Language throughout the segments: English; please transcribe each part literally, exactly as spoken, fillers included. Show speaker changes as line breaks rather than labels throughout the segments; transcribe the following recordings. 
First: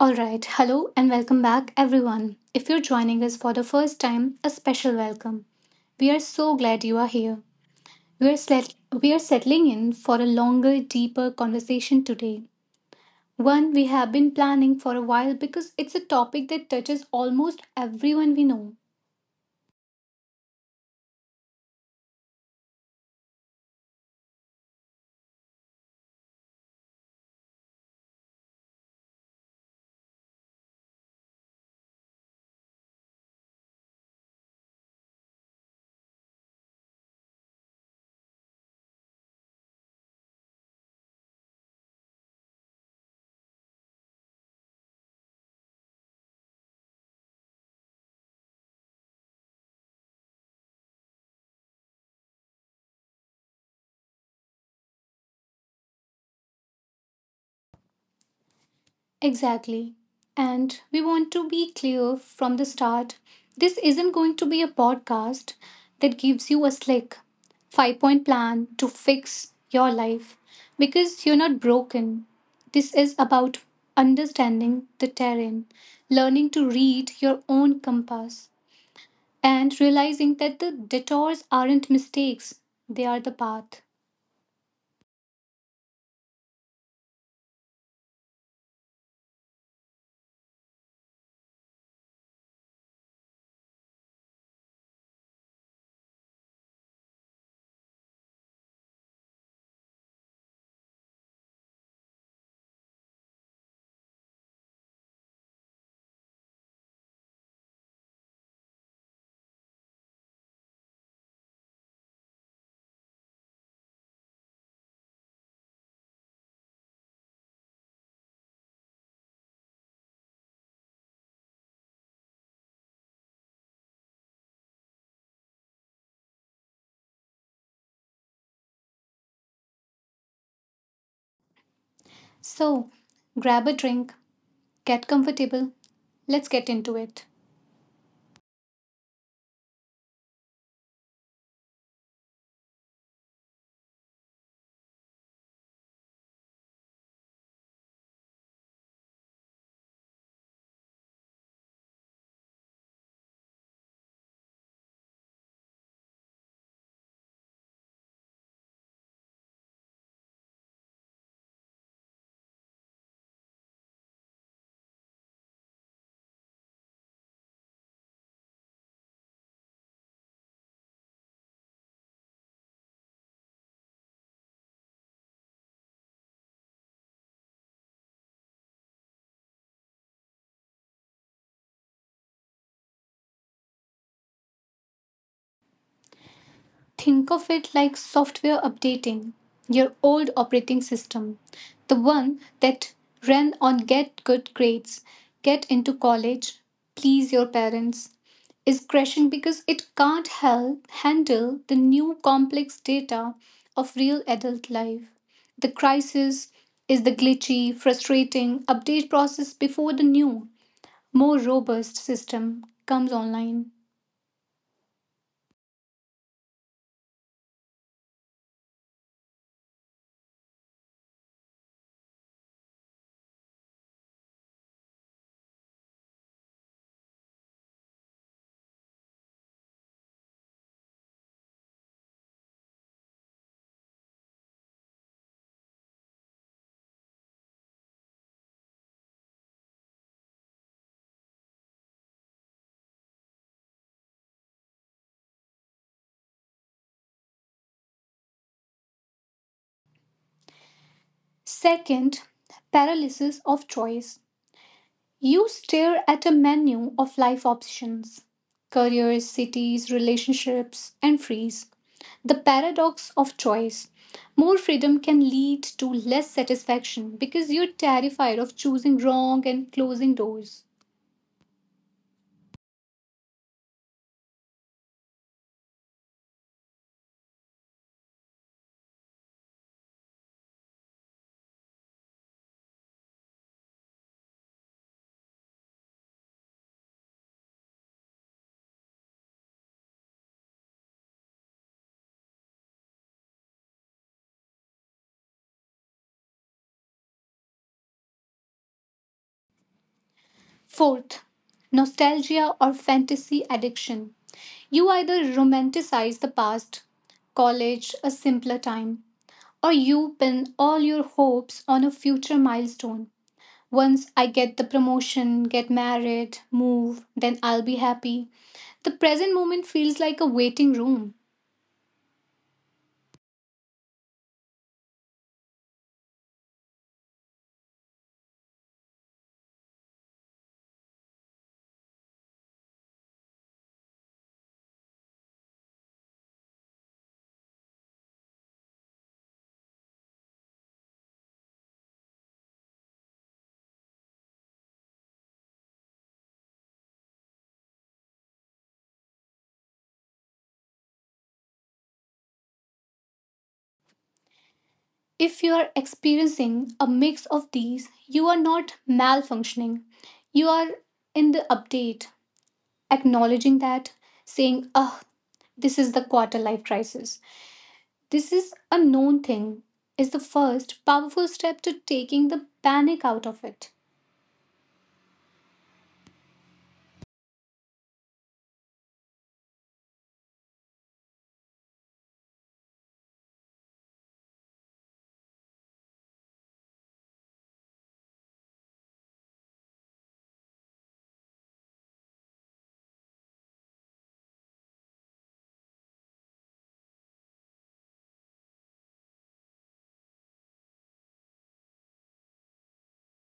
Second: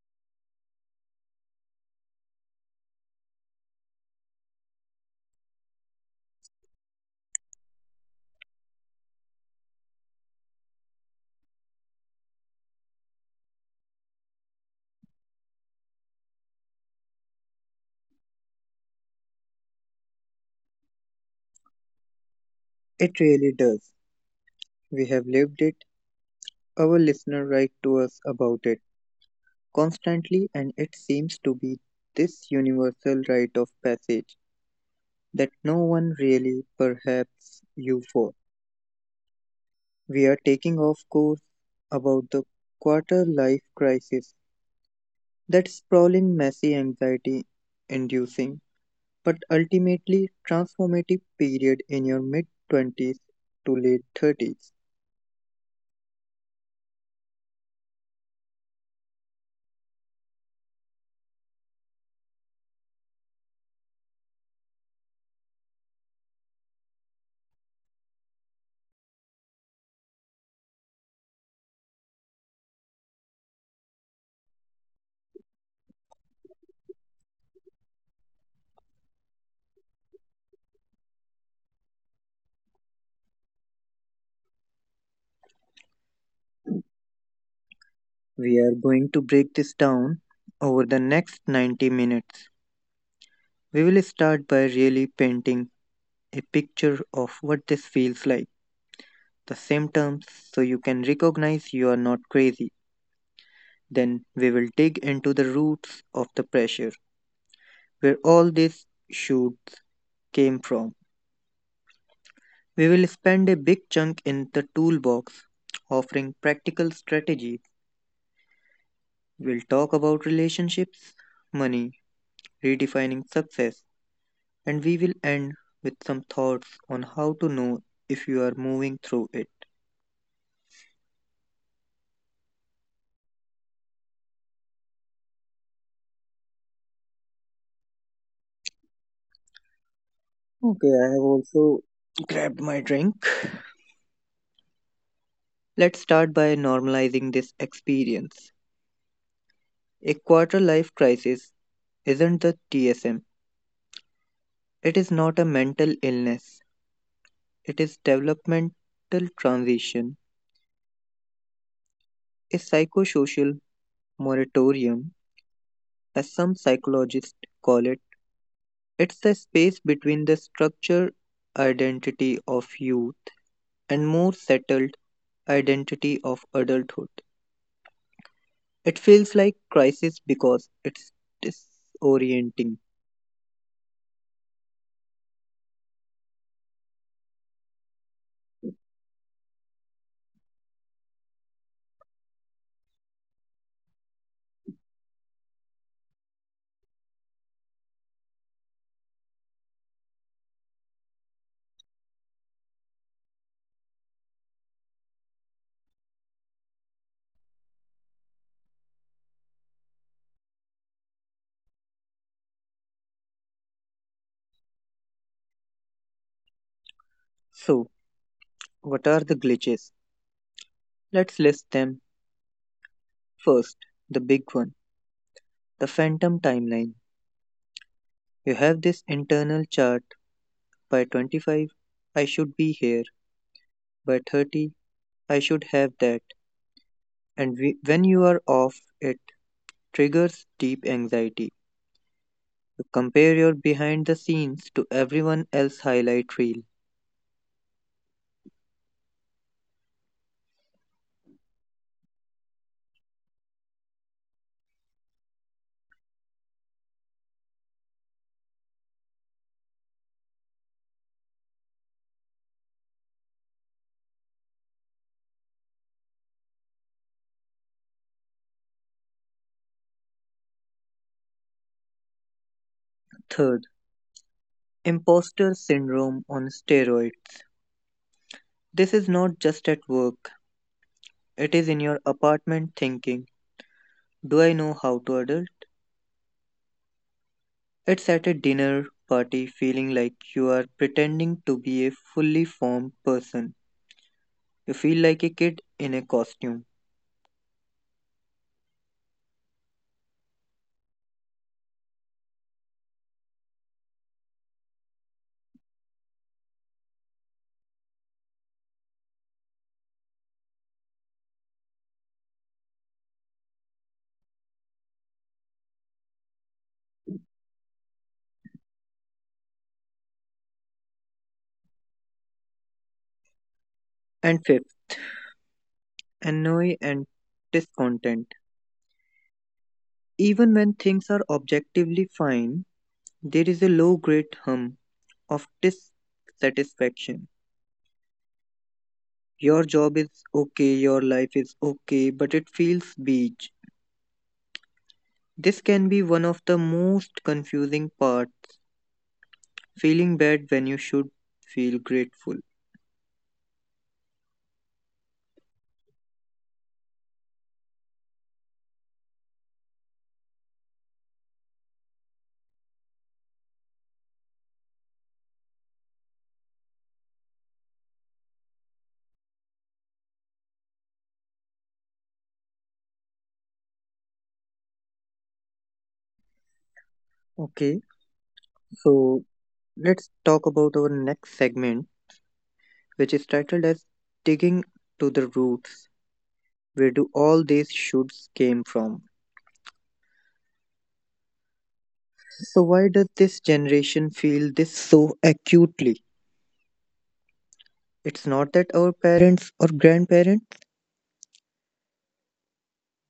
All right, hello and welcome back, everyone. If you're joining us for the first time, a special welcome. We are so glad you are here. We are, set- we are settling in for a longer, deeper conversation today. One we have been planning for a while because it's a topic that touches almost everyone we know.
It really does. We have lived it. Our listeners write to us about it constantly, and it seems to be this universal rite of passage that no one really perhaps you for. We are taking off course about the quarter life crisis that sprawling, messy, anxiety inducing, but ultimately transformative period in your mid twenties to late thirties.
Exactly. And we want to be clear from the start, this isn't going to be a podcast that gives you a slick five point plan to fix your life because you're not broken. This is about understanding the terrain, learning to read your own compass, and realizing that the detours aren't mistakes, they are the path.
We are going to break this down over the next ninety minutes. We will start by really painting a picture of what this feels like, the symptoms, so you can recognize you are not crazy. Then we will dig into the roots of the pressure, where all these shoots came from. We will spend a big chunk in the toolbox offering practical strategies. We'll talk about relationships, money, redefining success, and we will end with some thoughts on how to know if you are moving through it.
So, grab a drink, get comfortable, let's get into it.
Okay, I have also grabbed my drink. Let's start by normalizing this experience. A quarter life crisis isn't the T S M, it is not a mental illness, it is developmental transition, a psychosocial moratorium, as some psychologists call it. It's the space between the structured identity of youth and more settled identity of adulthood. It feels like crisis because it's disorienting.
Think of it like software updating your old operating system. The one that ran on get good grades, get into college, please your parents, is crashing because it can't help handle the new complex data of real adult life. The crisis is the glitchy, frustrating update process before the new, more robust system comes online.
So, what are the glitches? Let's list them first. The big one, the phantom timeline. You have this internal chart by twenty-five, I should be here, by thirty, I should have that. And we, when you are off, it triggers deep anxiety. You compare your behind the scenes to everyone else's highlight reel.
Second, paralysis of choice. You stare at a menu of life options, careers, cities, relationships, and freeze. The paradox of choice. More freedom can lead to less satisfaction because you're terrified of choosing wrong and closing doors.
Third, imposter syndrome on steroids. This is not just at work, it is in your apartment thinking, do I know how to adult? It's at a dinner party feeling like you are pretending to be a fully formed person. You feel like a kid in a costume.
Fourth, nostalgia or fantasy addiction. You either romanticize the past, college, a simpler time, or you pin all your hopes on a future milestone. Once I get the promotion, get married, move, then I'll be happy. The present moment feels like a waiting room.
And fifth, annoy and discontent. Even when things are objectively fine, there is a low grade hum of dissatisfaction. Your job is okay, your life is okay, but it feels beige. This can be one of the most confusing parts feeling bad when you should feel grateful.
If you are experiencing a mix of these, you are not malfunctioning. You are in the update. Acknowledging that, saying, oh, this is the quarter life crisis, this is a known thing, is the first powerful step to taking the panic out of it.
Okay, so let's talk about our next segment, which is titled as Digging to the Roots. Where do all these shoots came from? So, why does this generation feel this so acutely? It's not that our parents or grandparents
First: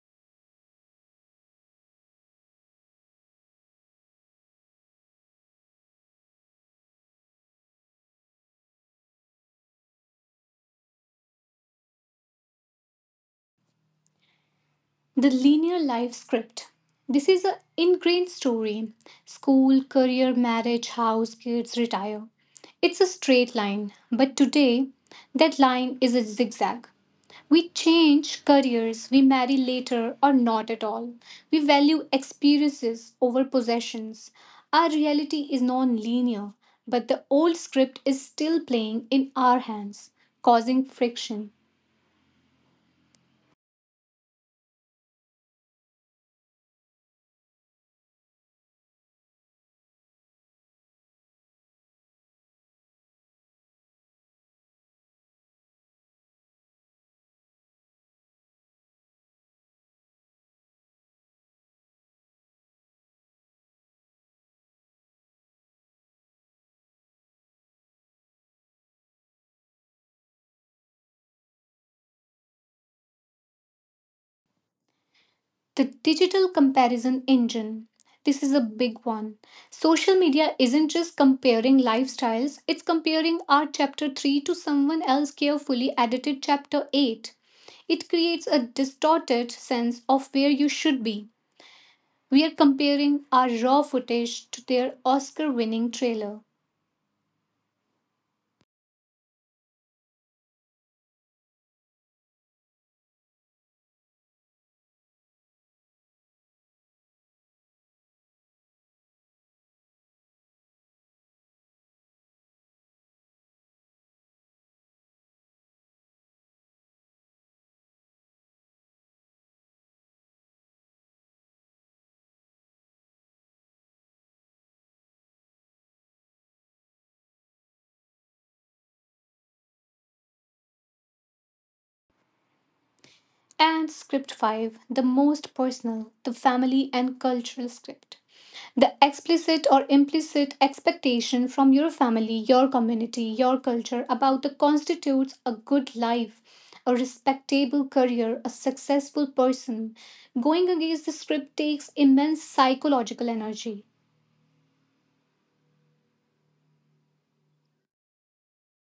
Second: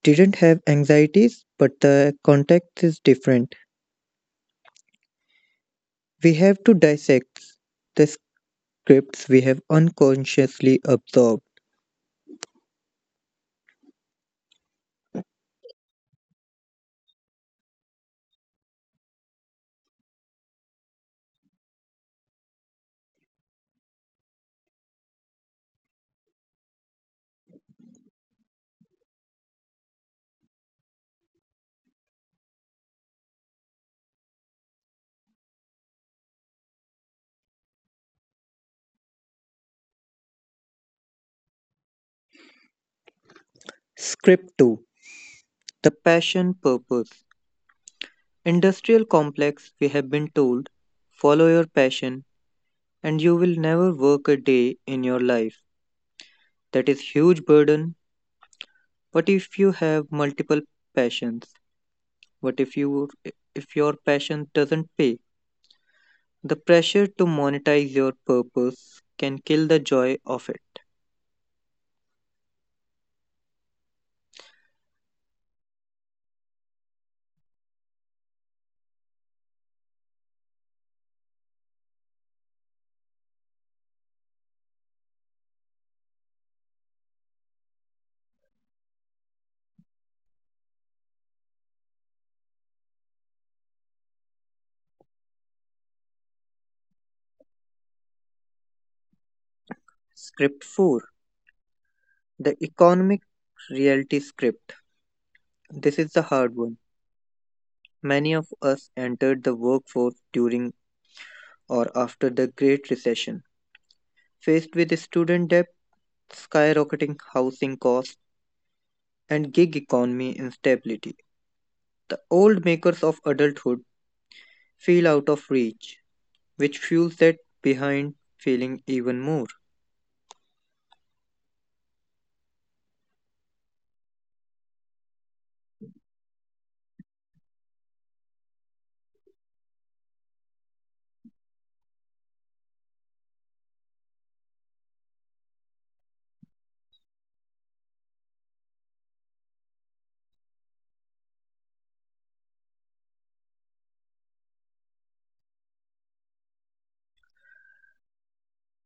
didn't have anxieties, but the context is different. We have to dissect the scripts we have unconsciously absorbed.
The linear life script. This is an ingrained story, school, career, marriage, house, kids, retire. It's a straight line, but today that line is a zigzag. We change careers, we marry later or not at all. We value experiences over possessions. Our reality is non linear, but the old script is still playing in our hands, causing friction.
Script two, the Passion Purpose Industrial complex, we have been told, follow your passion and you will never work a day in your life. That is huge burden. What if you have multiple passions? What if you if your passion doesn't pay? The pressure to monetize your purpose can kill the joy of it.
The digital comparison engine. This is a big one. Social media isn't just comparing lifestyles, it's comparing our chapter three to someone else's carefully edited chapter eight. It creates a distorted sense of where you should be. We are comparing our raw footage to their Oscar winning trailer.
Script four, the Economic Reality Script. This is the hard one. Many of us entered the workforce during or after the Great Recession. Faced with student debt, skyrocketing housing costs, and gig economy instability, the old makers of adulthood feel out of reach, which fuels that behind feeling even more.
And script five, the most personal, the family and cultural script. The explicit or implicit expectation from your family, your community, your culture about the constitutes a good life, a respectable career, a successful person. Going against the script takes immense psychological energy.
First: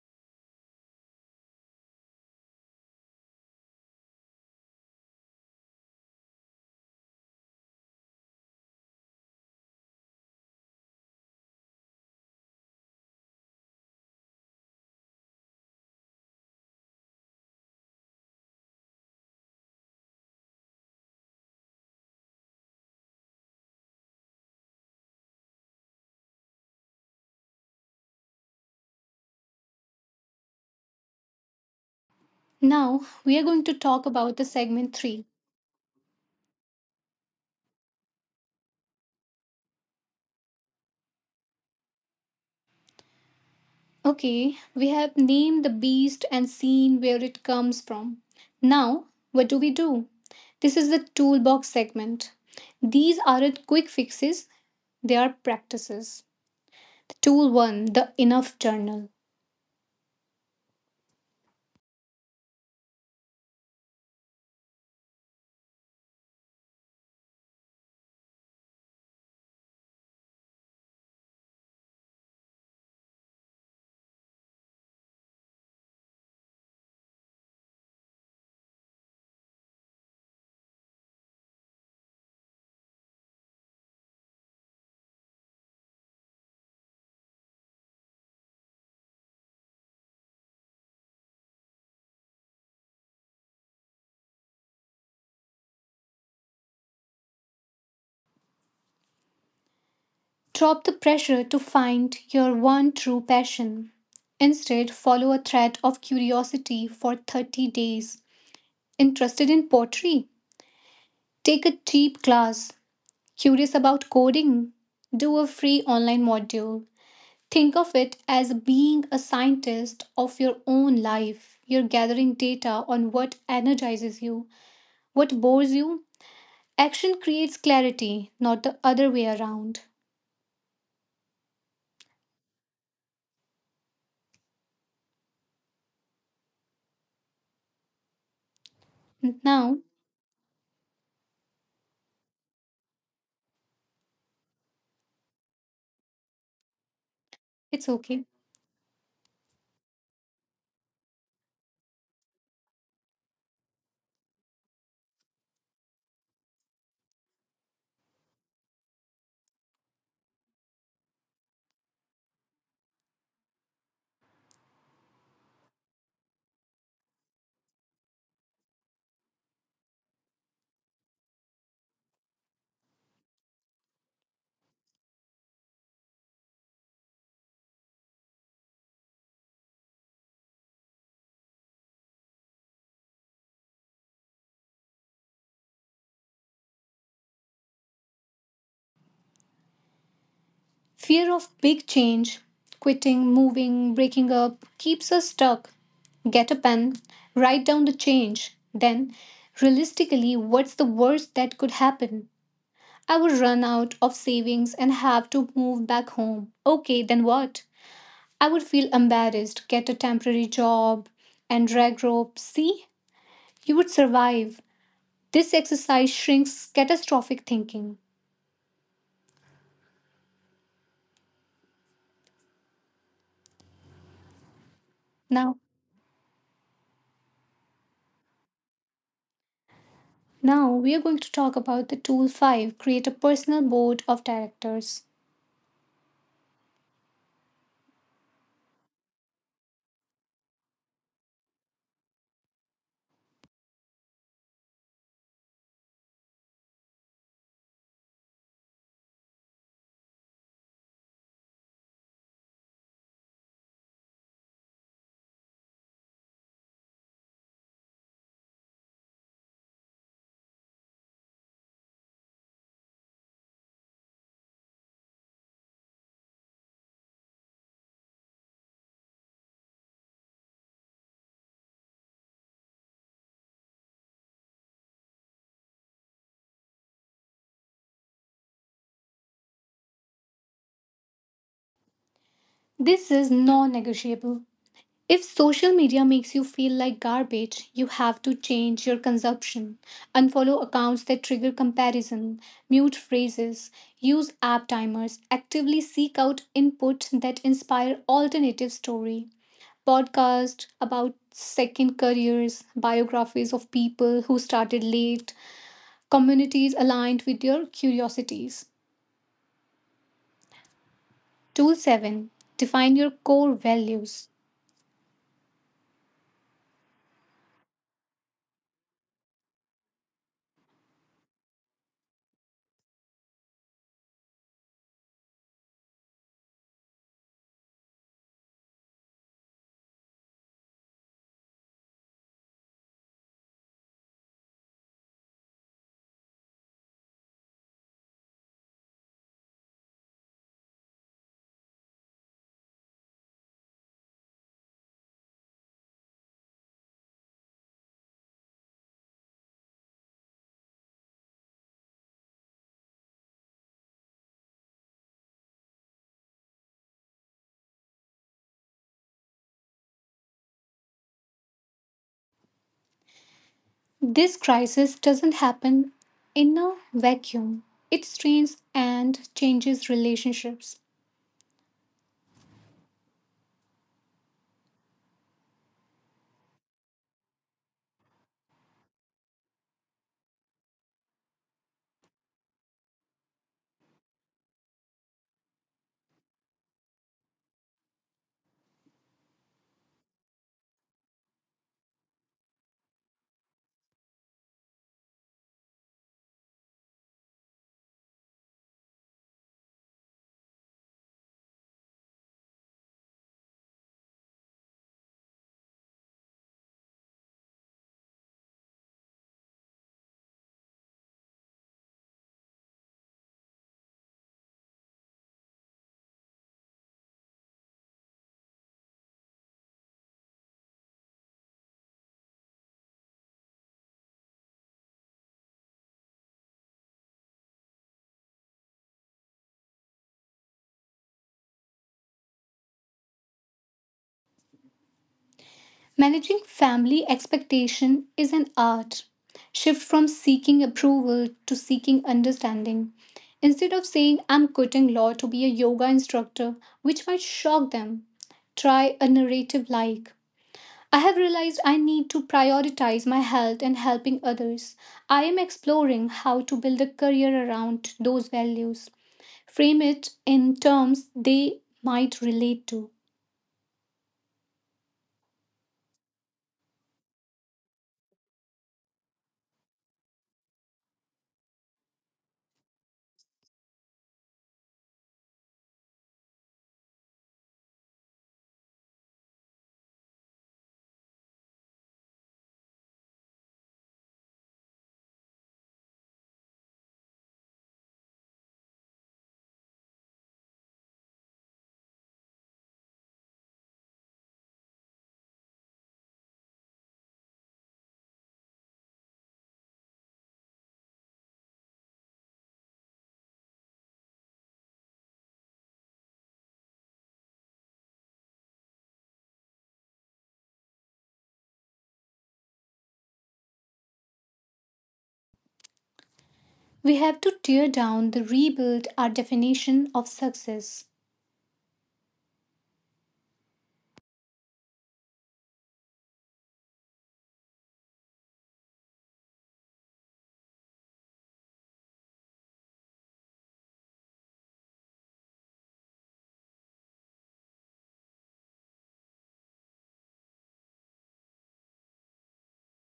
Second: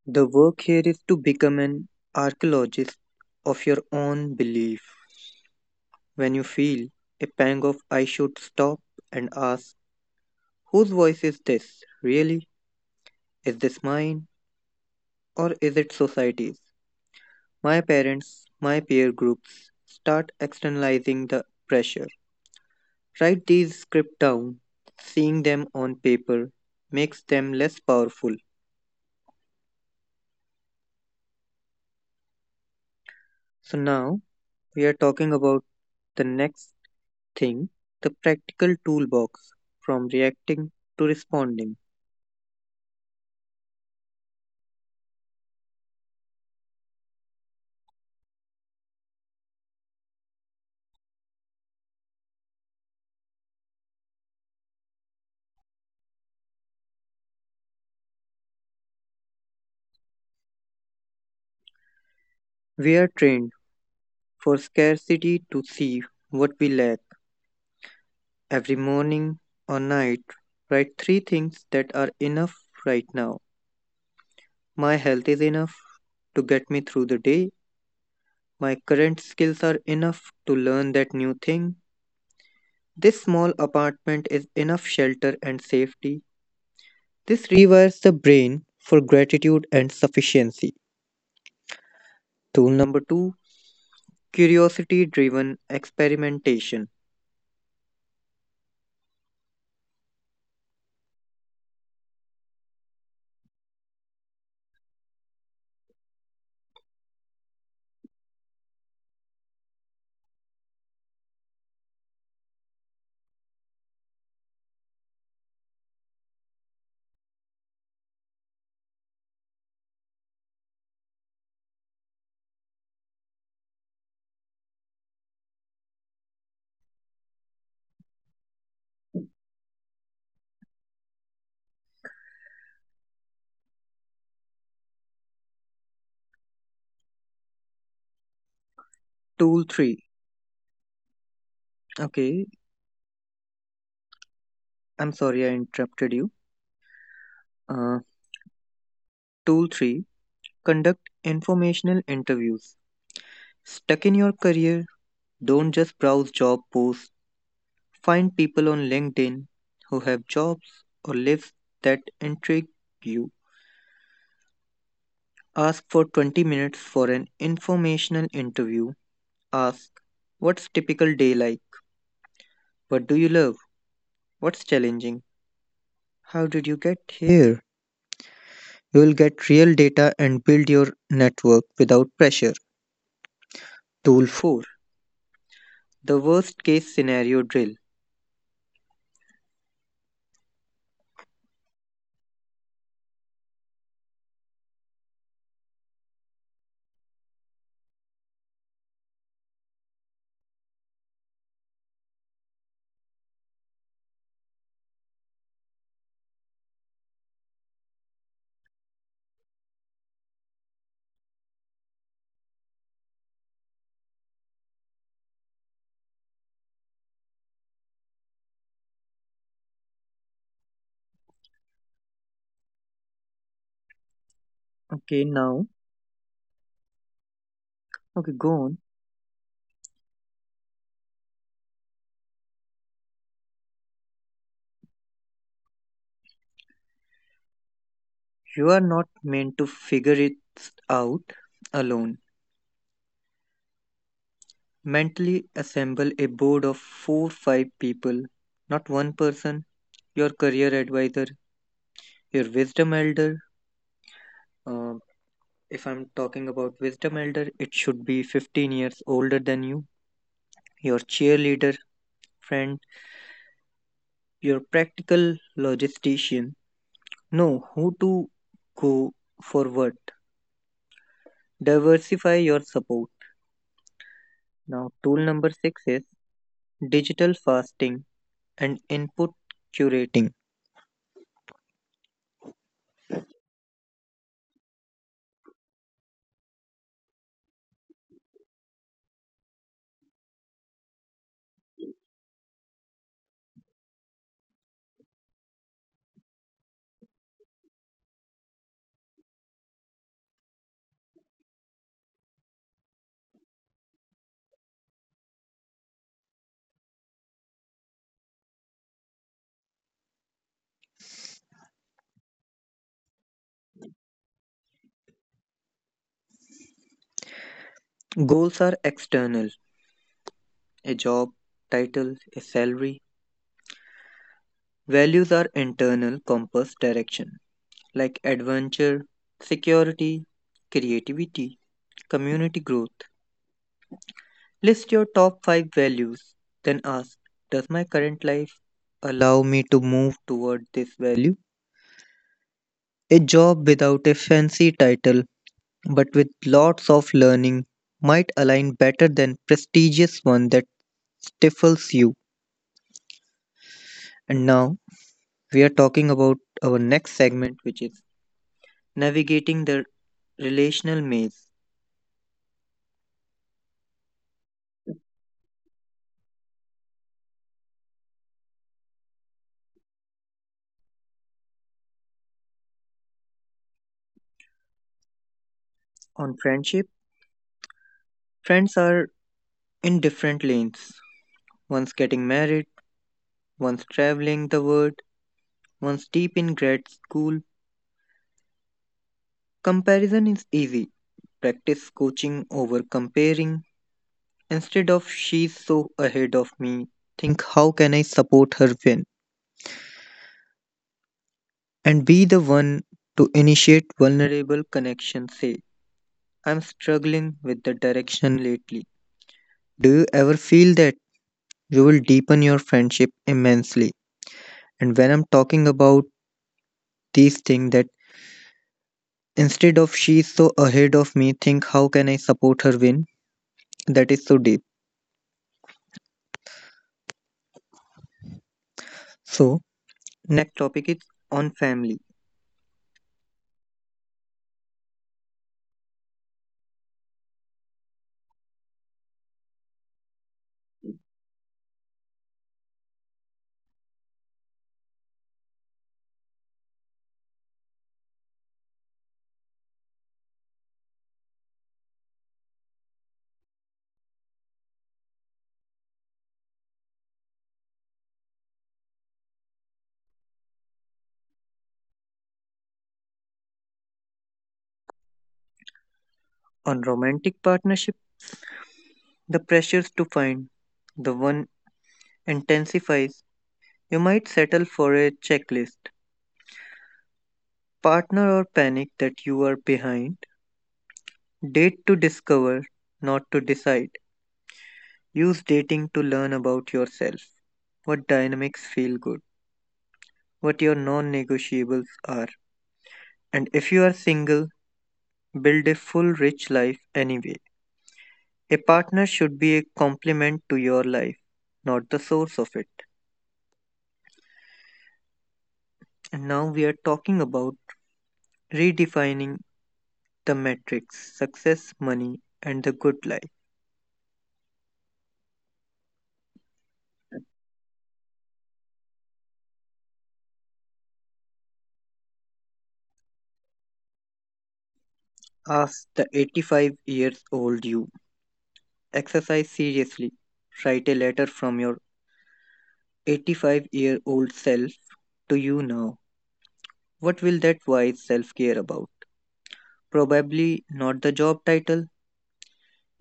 The work here is to become an archaeologist of your own belief. When you feel a pang of I should stop and ask, whose voice is this really? Is this mine or is it society's? My parents, my peer groups start externalizing the pressure. Write these scripts down. Seeing them on paper makes them less powerful.
Now, we are going
So
to talk
now
about the
we are
segment three.
talking about the next thing, the practical toolbox from reacting to responding.
Okay, we have named the beast and seen where it comes from. Now, what do we do? This is the toolbox segment. These aren't quick fixes, their practices. Tool one, the Enough Journal.
We are trained for scarcity to see what we lack. Every morning or night, write three things that are enough right now. My health is enough to get me through the day. My current skills are enough to learn that new thing. This small apartment is enough shelter and safety. This rewires the brain for gratitude and sufficiency. Tool number two, curiosity driven experimentation.
Drop the pressure to find your one true passion. Instead, follow a thread of curiosity for thirty days. Interested in pottery? Take a cheap class. Curious about coding? Do a free online module. Think of it as being a scientist of your own life. You're gathering data on what energizes you, what bores you. Action creates clarity, not the other way around.
Tool
Now,
three. Okay, I'm sorry I interrupted you.
it's
Uh,
okay.
tool three. Conduct informational interviews. Stuck in your career? Don't just browse job posts. Find people on LinkedIn who have jobs or lives that intrigue you. Ask for twenty minutes for an informational interview. Ask, what's typical day like? What do you love? What's challenging? How did you get here? You will get real data and build your network without pressure. Tool four, the worst case scenario drill.
Fear of big change, quitting, moving, breaking up, keeps us stuck. Get a pen, write down the change. Then, realistically, what's the worst that could happen? I would run out of savings and have to move back home. Okay, then what? I would feel embarrassed, get a temporary job, and drag rope. See? You would survive. This exercise shrinks catastrophic thinking.
Okay,
Now,
now, okay, go on.
now we are going to talk about the tool five, create a personal board of directors.
You are not meant to figure it out alone. Mentally assemble a board of four five people, not one person, your career advisor, your wisdom elder. Uh, if I'm talking about wisdom elder, it should be fifteen years older than you, your cheerleader friend, your practical logistician, know who to go forward. Diversify your support. Now, tool number six is digital fasting and input curating.
This is non negotiable. If social media makes you feel like garbage, you have to change your consumption. Unfollow accounts that trigger comparison, mute phrases, use app timers, actively seek out input that inspire alternative story, podcast about second careers, biographies of people who started late, communities aligned with your curiosities. Tool seven, define your core values.
Goals are external, a job, title, a salary. Values are internal compass direction like adventure, security, creativity, community growth. List your top five values, then ask, does my current life allow me to move toward this value? A job without a fancy title but with lots of learning might align better than prestigious one that stifles you. And now we are talking about our next segment which is navigating the relational maze.
This crisis doesn't happen in a vacuum, it strains and changes relationships.
On friendship, friends are in different lanes. One's getting married, one's traveling the world, one's deep in grad school. Comparison is easy. Practice coaching over comparing. Instead of she's so ahead of me, think how can I support her win and be the one to initiate vulnerable connection, say I'm struggling with the direction lately. Do you ever feel that you will deepen your friendship immensely? And when I'm talking about these things that instead of she's so ahead of me, think how can I support her win? That is so deep. So next topic is on family.
Managing family expectation is an art. Shift from seeking approval to seeking understanding. Instead of saying I'm quitting law to be a yoga instructor, which might shock them, try a narrative like, I have realized I need to prioritize my health and helping others. I am exploring how to build a career around those values. Frame it in terms they might relate to.
On romantic partnership, the pressures to find the one intensifies, you might settle for a checklist, partner, or panic that you are behind. Date to discover, not to decide. Use dating to learn about yourself, what dynamics feel good, what your non negotiables are. And if you are single, build a full, rich life anyway. A partner should be a complement to your life, not the source of it. And now we are talking about redefining the metrics success, money, and the good life.
We have to tear down the rebuild our definition of success.
Ask the eighty-five years old you. Exercise seriously. Write a letter from your eighty-five year old self to you now. What will that wise self care about? Probably not the job title.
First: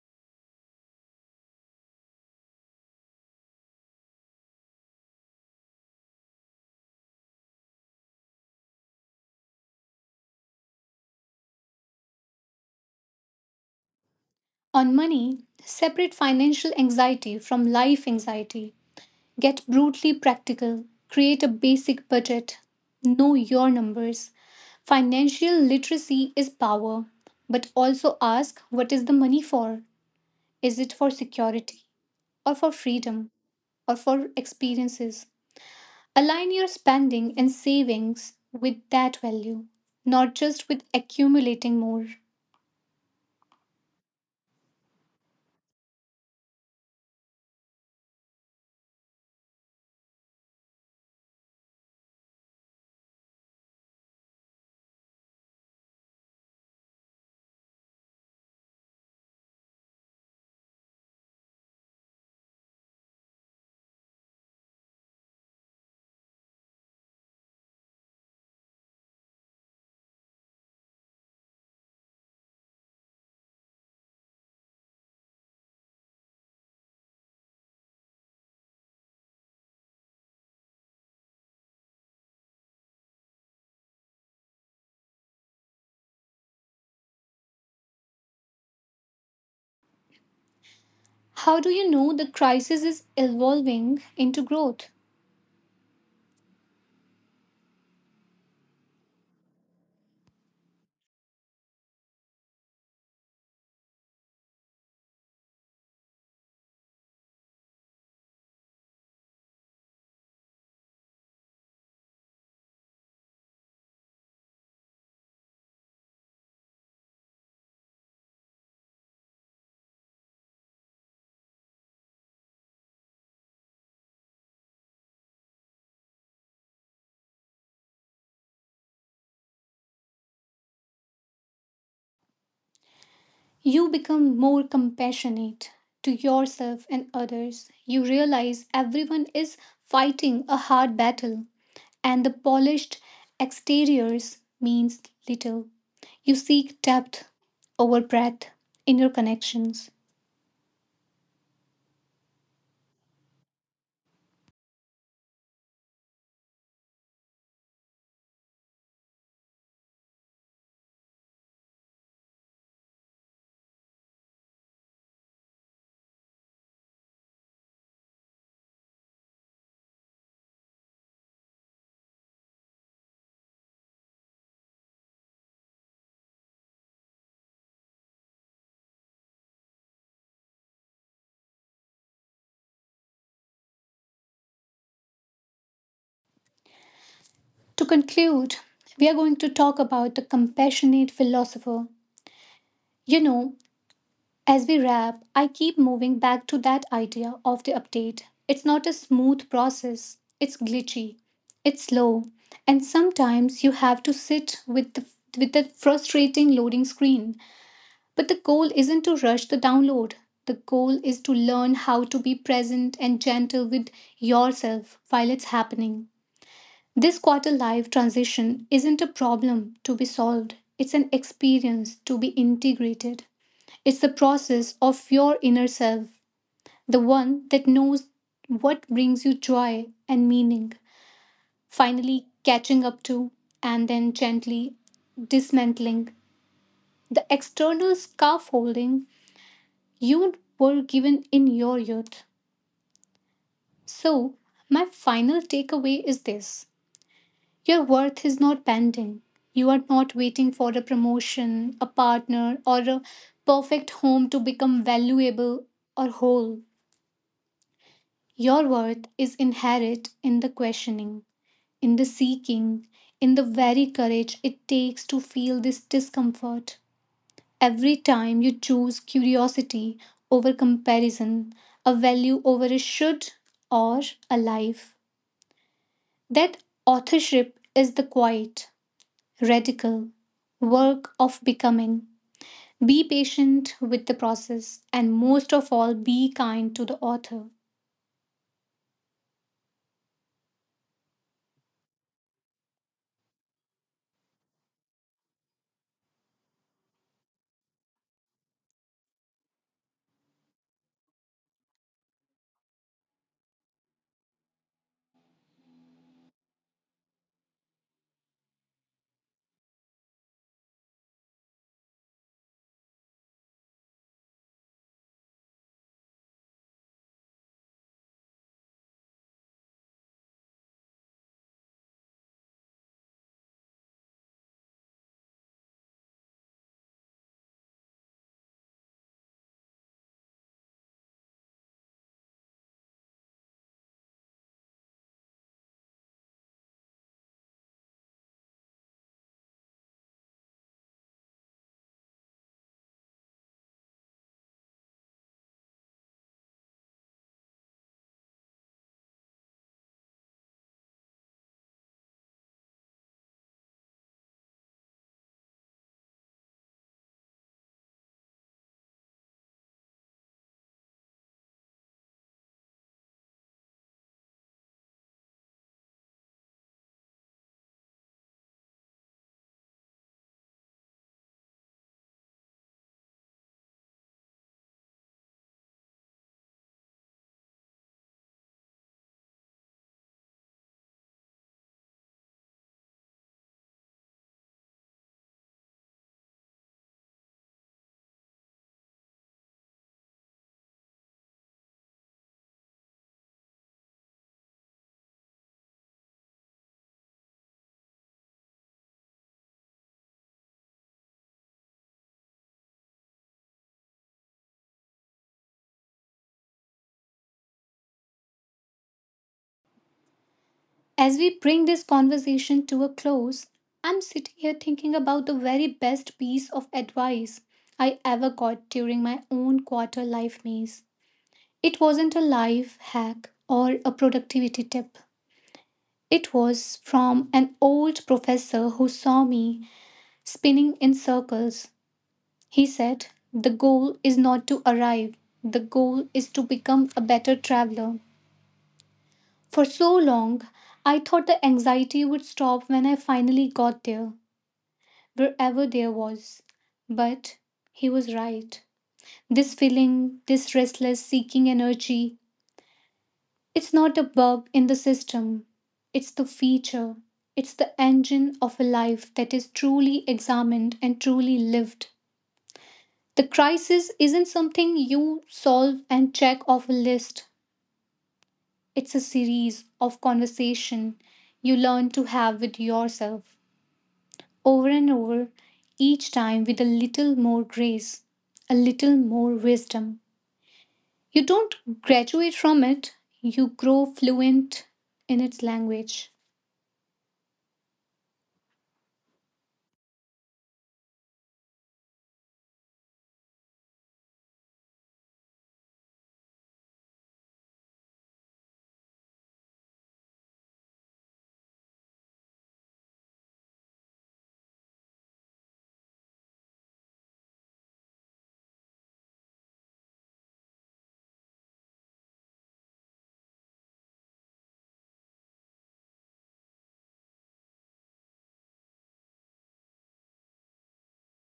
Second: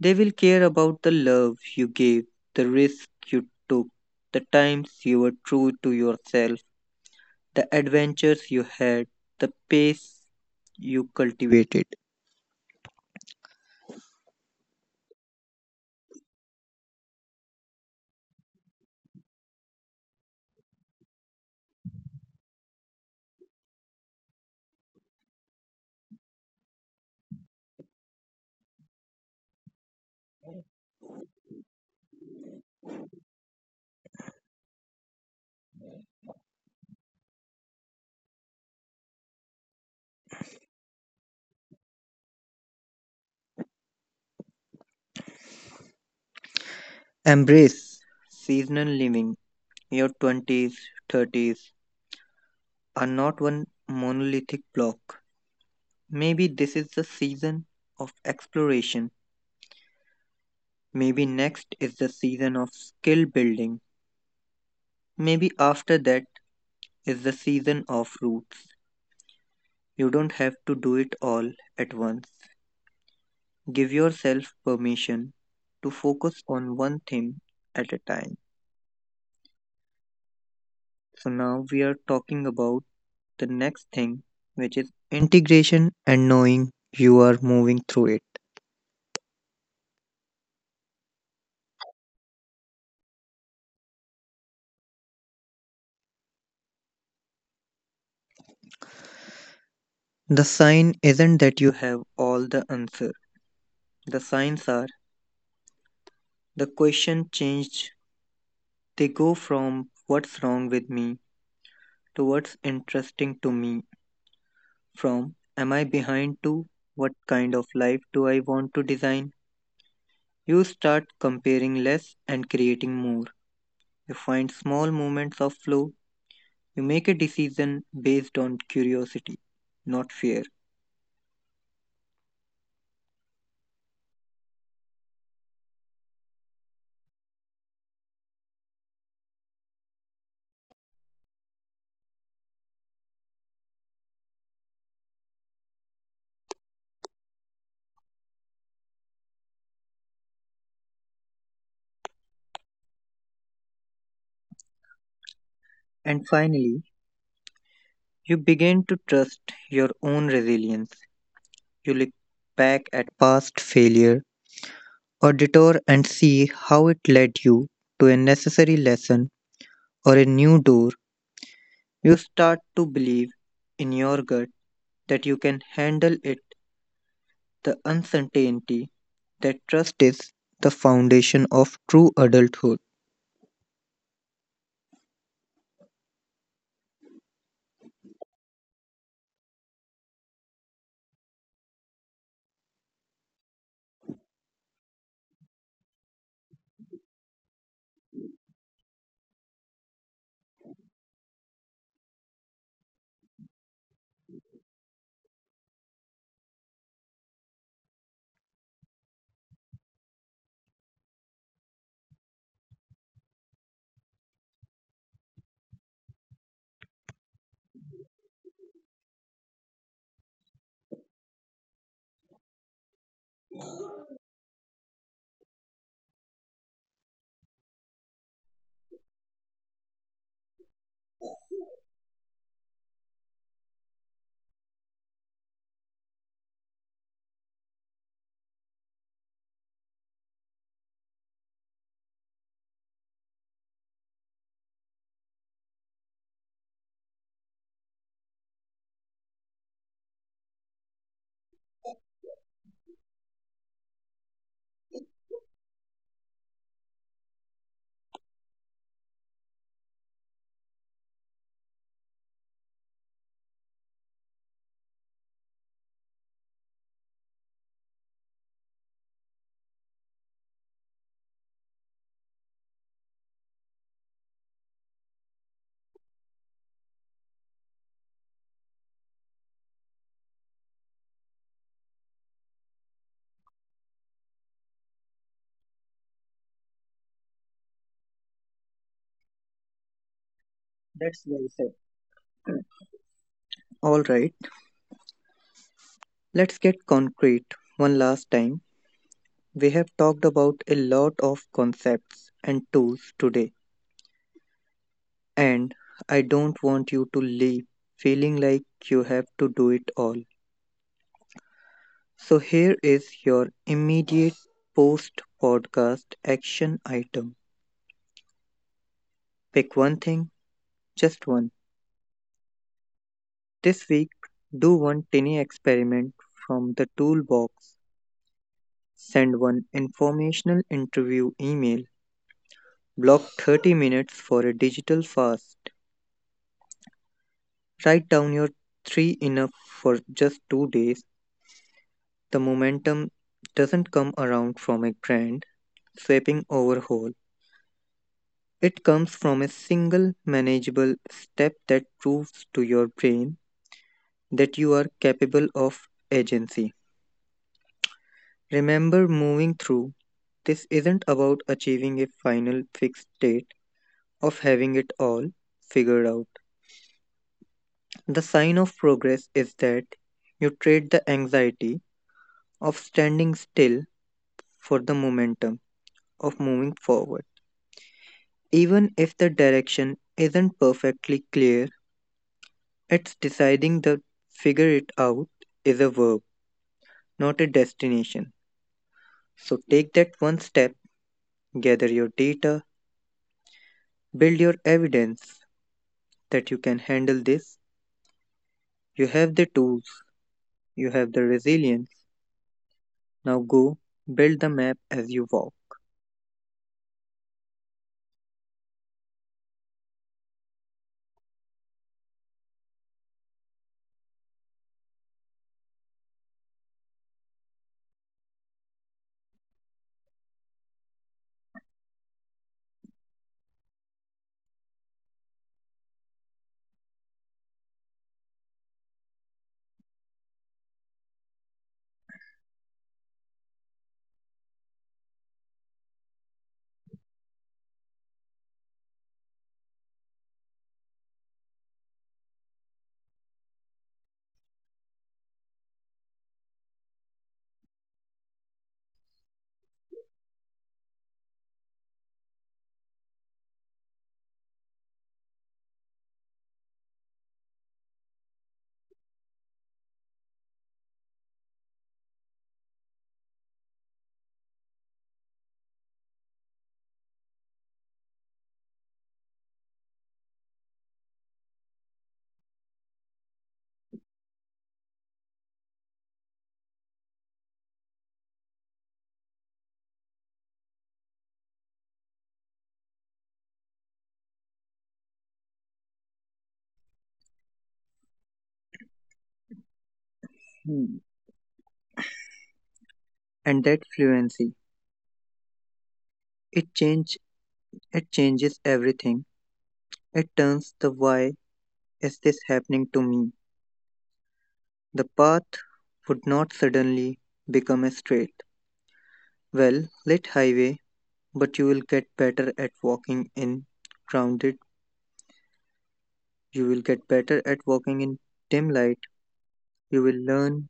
They will care about the love you gave, the risk you took, the times you were true to yourself, the adventures you had, the pace you cultivated.
On money, separate financial anxiety from life anxiety. Get brutally practical. Create a basic budget. Know your numbers. Financial literacy is power, but also ask, what is the money for? Is it for security or for freedom or for experiences? Align your spending and savings with that value, not just with accumulating more.
Embrace seasonal living, your twenties, thirties, are not one monolithic block. Maybe this is the season of exploration. Maybe next is the season of skill building. Maybe after that is the season of roots. You don't have to do it all at once. Give yourself permission to focus on one thing at a time. So now we are talking about the next thing, which is integration and knowing you are moving through it.
How do you know the crisis is evolving into growth?
The sign isn't that you have all the answers. The signs are the question changed. They go from what's wrong with me to what's interesting to me, from am I behind to what kind of life do I want to design. You start comparing less and creating more. You find small moments of flow. You make a decision based on curiosity, not fear.
You become more compassionate to yourself and others. You realize everyone is fighting a hard battle, and the polished exteriors means little. You seek depth over breadth in your connections.
And finally, you begin to trust your own resilience. You look back at past failures or detour and see how it led you to a necessary lesson or a new door, you start to believe in your gut that you can handle it, the uncertainty that trust is the foundation of true adulthood.
To conclude, we are going to talk about the compassionate philosopher. You know, as we wrap, I keep moving back to that idea of the update. It's not a smooth process, it's glitchy, it's slow, and sometimes you have to sit with the, with the frustrating loading screen. But the goal isn't to rush the download. The goal is to learn how to be present and gentle with yourself while it's happening. This quarter life transition isn't a problem to be solved, it's an experience to be integrated. It's the process of your inner self, the one that knows what brings you joy and meaning, finally catching up to and then gently dismantling the external scaffolding you were given in your youth. So, my final takeaway is this: your worth is not pending. You are not waiting for a promotion, a partner, or a perfect home to become valuable or whole. Your worth is inherent in the questioning, in the seeking, in the very courage it takes to feel this discomfort. Every time you choose curiosity over comparison, a value over a should, or a life, that authorship is the quiet, radical work of becoming. Be patient with the process and most of all, be kind to the author.
That's well said. All right, let's get concrete one last time. We have talked about a lot of concepts and tools today, and I don't want you to leave feeling like you have to do it all. So here is your immediate post podcast action item. Pick one thing, just one. This week, do one tiny experiment from the toolbox. Send one informational interview email. Block thirty minutes for a digital fast. Write down your three enough for just two days. The momentum doesn't come around from a grand sweeping overhaul. It comes from a single manageable step that proves to your brain that you are capable of agency. Remember moving through, this isn't about achieving a final fixed state of having it all figured out. The sign of progress is that you trade the anxiety of standing still for the momentum of moving forward. Even if the direction isn't perfectly clear, it's deciding the figure it out is a verb not a destination. So take that one step, gather your data, build your evidence that you can handle this. You have the tools, you have the resilience. Now go build the map as you walk.
As we bring this conversation to a close, I'm sitting here thinking about the very best piece of advice I ever got during my own quarter life maze. It wasn't a life hack or a productivity tip. It was from an old professor who saw me spinning in circles. He said, the goal is not to arrive, the goal is to become a better traveler. For so long, I thought the anxiety would stop when I finally got there, wherever there was. But he was right. This feeling, this restless seeking energy, it's not a bug in the system, it's the feature, it's the engine of a life that is truly examined and truly lived. The crisis isn't something you solve and check off a list, it's a series of conversation you learn to have with yourself, over and over, each time with a little more grace, a little more wisdom. You don't graduate from it, you grow fluent in its language.
Hmm. And that fluency, it change it changes everything. It turns the why is this happening to me? The path would not suddenly become a straight, well lit highway, but you will get better at walking in grounded you will get better at walking in dim light. You will learn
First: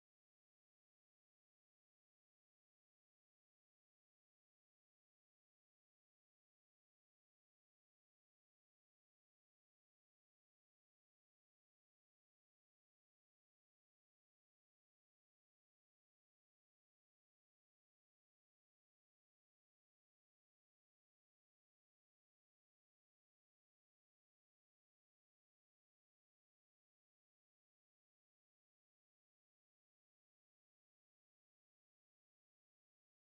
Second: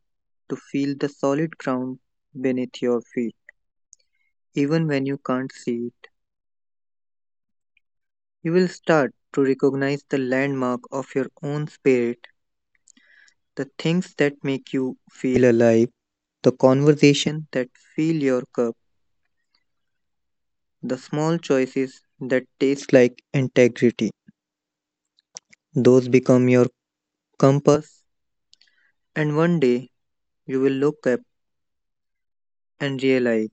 to feel the solid ground beneath your feet. Even when you can't see it, you will start to recognize the landmark of your own spirit, the things that make you feel alive, the conversation that fill your cup, the small choices that taste like integrity. Those become your compass, and one day you will look up and realize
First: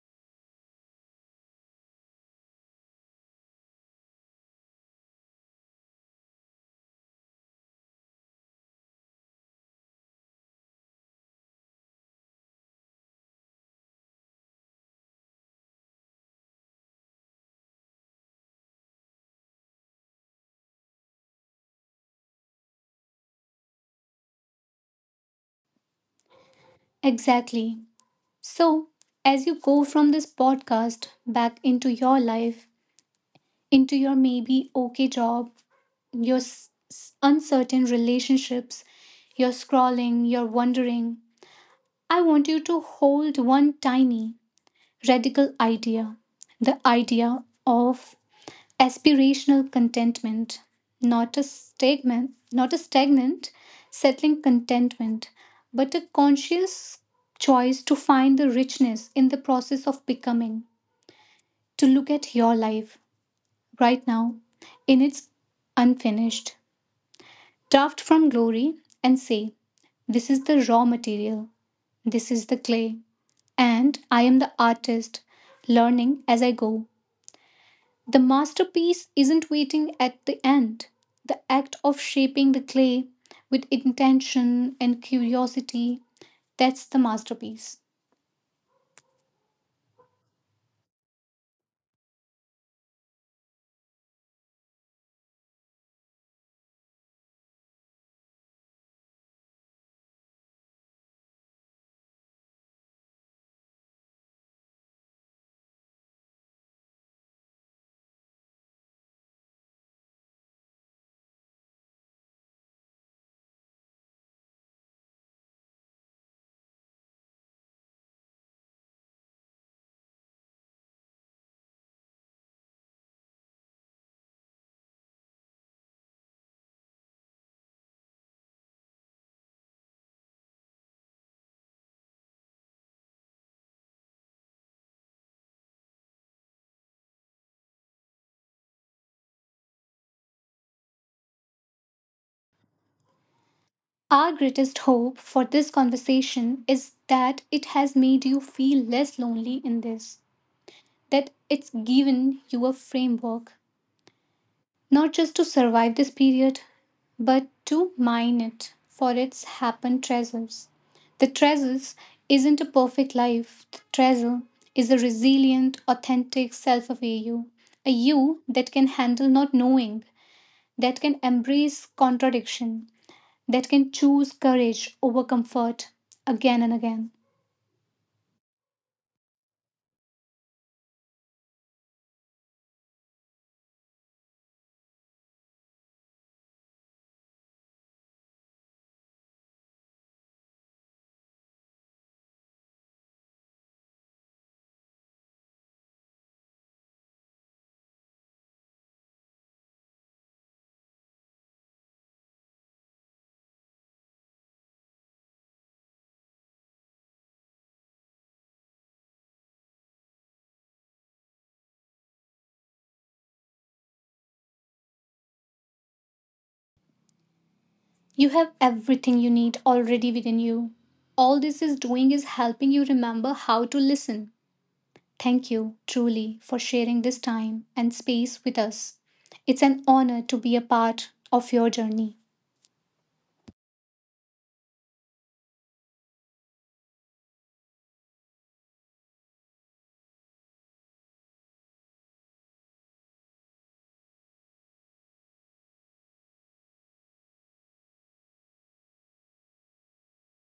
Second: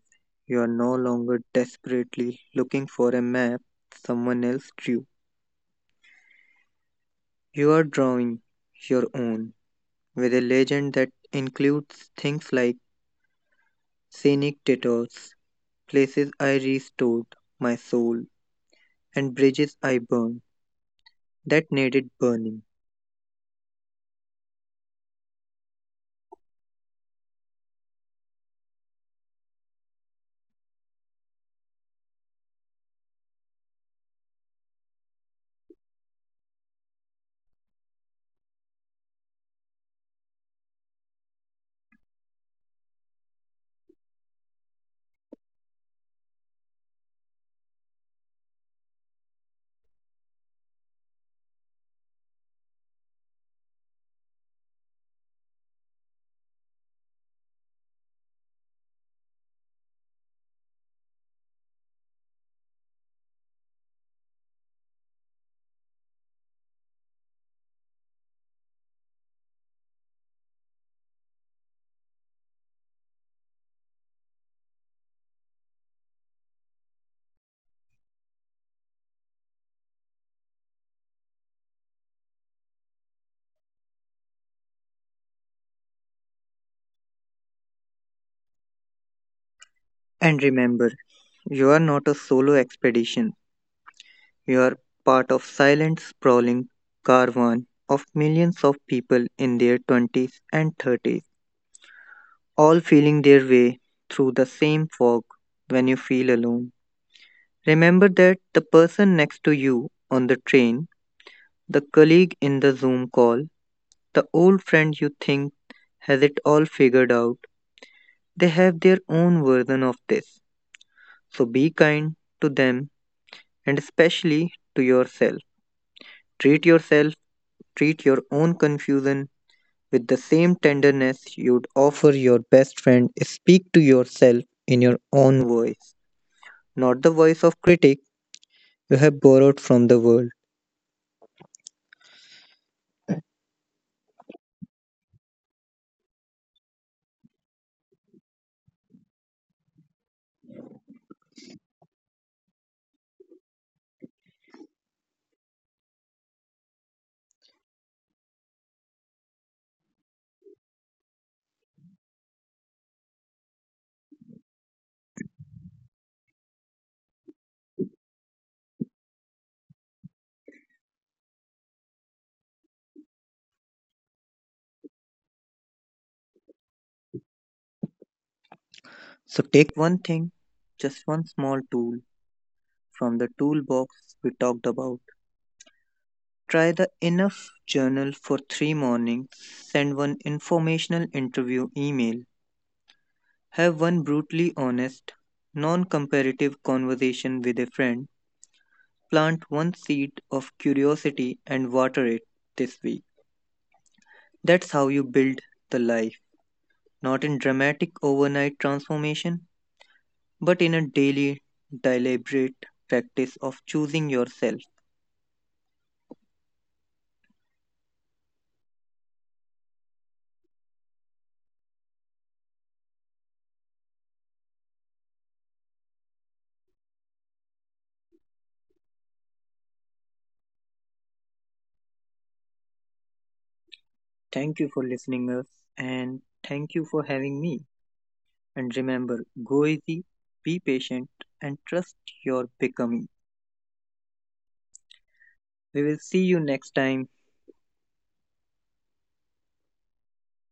you are no longer desperately looking for a map someone else drew. You are drawing your own with a legend that includes things like scenic detours, places I restored my soul, and bridges I burned that needed burning.
Exactly. So, as you go from this podcast back into your life, into your maybe okay job, your s- s- uncertain relationships, your scrolling, your wondering, I want you to hold one tiny, radical idea, the idea of aspirational contentment, not a stagnant, not a stagnant, settling contentment, but a conscious choice to find the richness in the process of becoming, to look at your life right now in its unfinished, draft from glory and say, this is the raw material, this is the clay, and I am the artist learning as I go. The masterpiece isn't waiting at the end. The act of shaping the clay with intention and curiosity, that's the masterpiece.
And remember, you are not a solo expedition. You are part of silent sprawling caravan of millions of people in their twenties and thirties all feeling their way through the same fog when you feel alone. Remember that the person next to you on the train, the colleague in the Zoom call, the old friend you think has it all figured out, they have their own version of this. So be kind to them and especially to yourself. Treat yourself, treat your own confusion with the same tenderness you'd offer your best friend. Speak to yourself in your own voice, not the voice of critic you have borrowed from the world.
Our greatest hope for this conversation is that it has made you feel less lonely in this, that it's given you a framework not just to survive this period, but to mine it for its happened treasures. The treasures isn't a perfect life, the treasure is a resilient, authentic self of you, a you that can handle not knowing, that can embrace contradiction, that can choose courage over comfort again and again.
So take one thing, just one small tool from the toolbox we talked about. Try the enough journal for three mornings, send one informational interview email, have one brutally honest, non comparative conversation with a friend, plant one seed of curiosity and water it this week. That's how you build the life, not in dramatic overnight transformation, but in a daily, deliberate practice of choosing yourself.
You have everything you need already within you. All this is doing is helping you remember how to listen. Thank you, truly, for sharing this time and space with us. It's an honor to be a part of your journey.
Thank you for listening us and thank you for having me. And remember, go easy, be patient and trust your becoming. We will see you next time.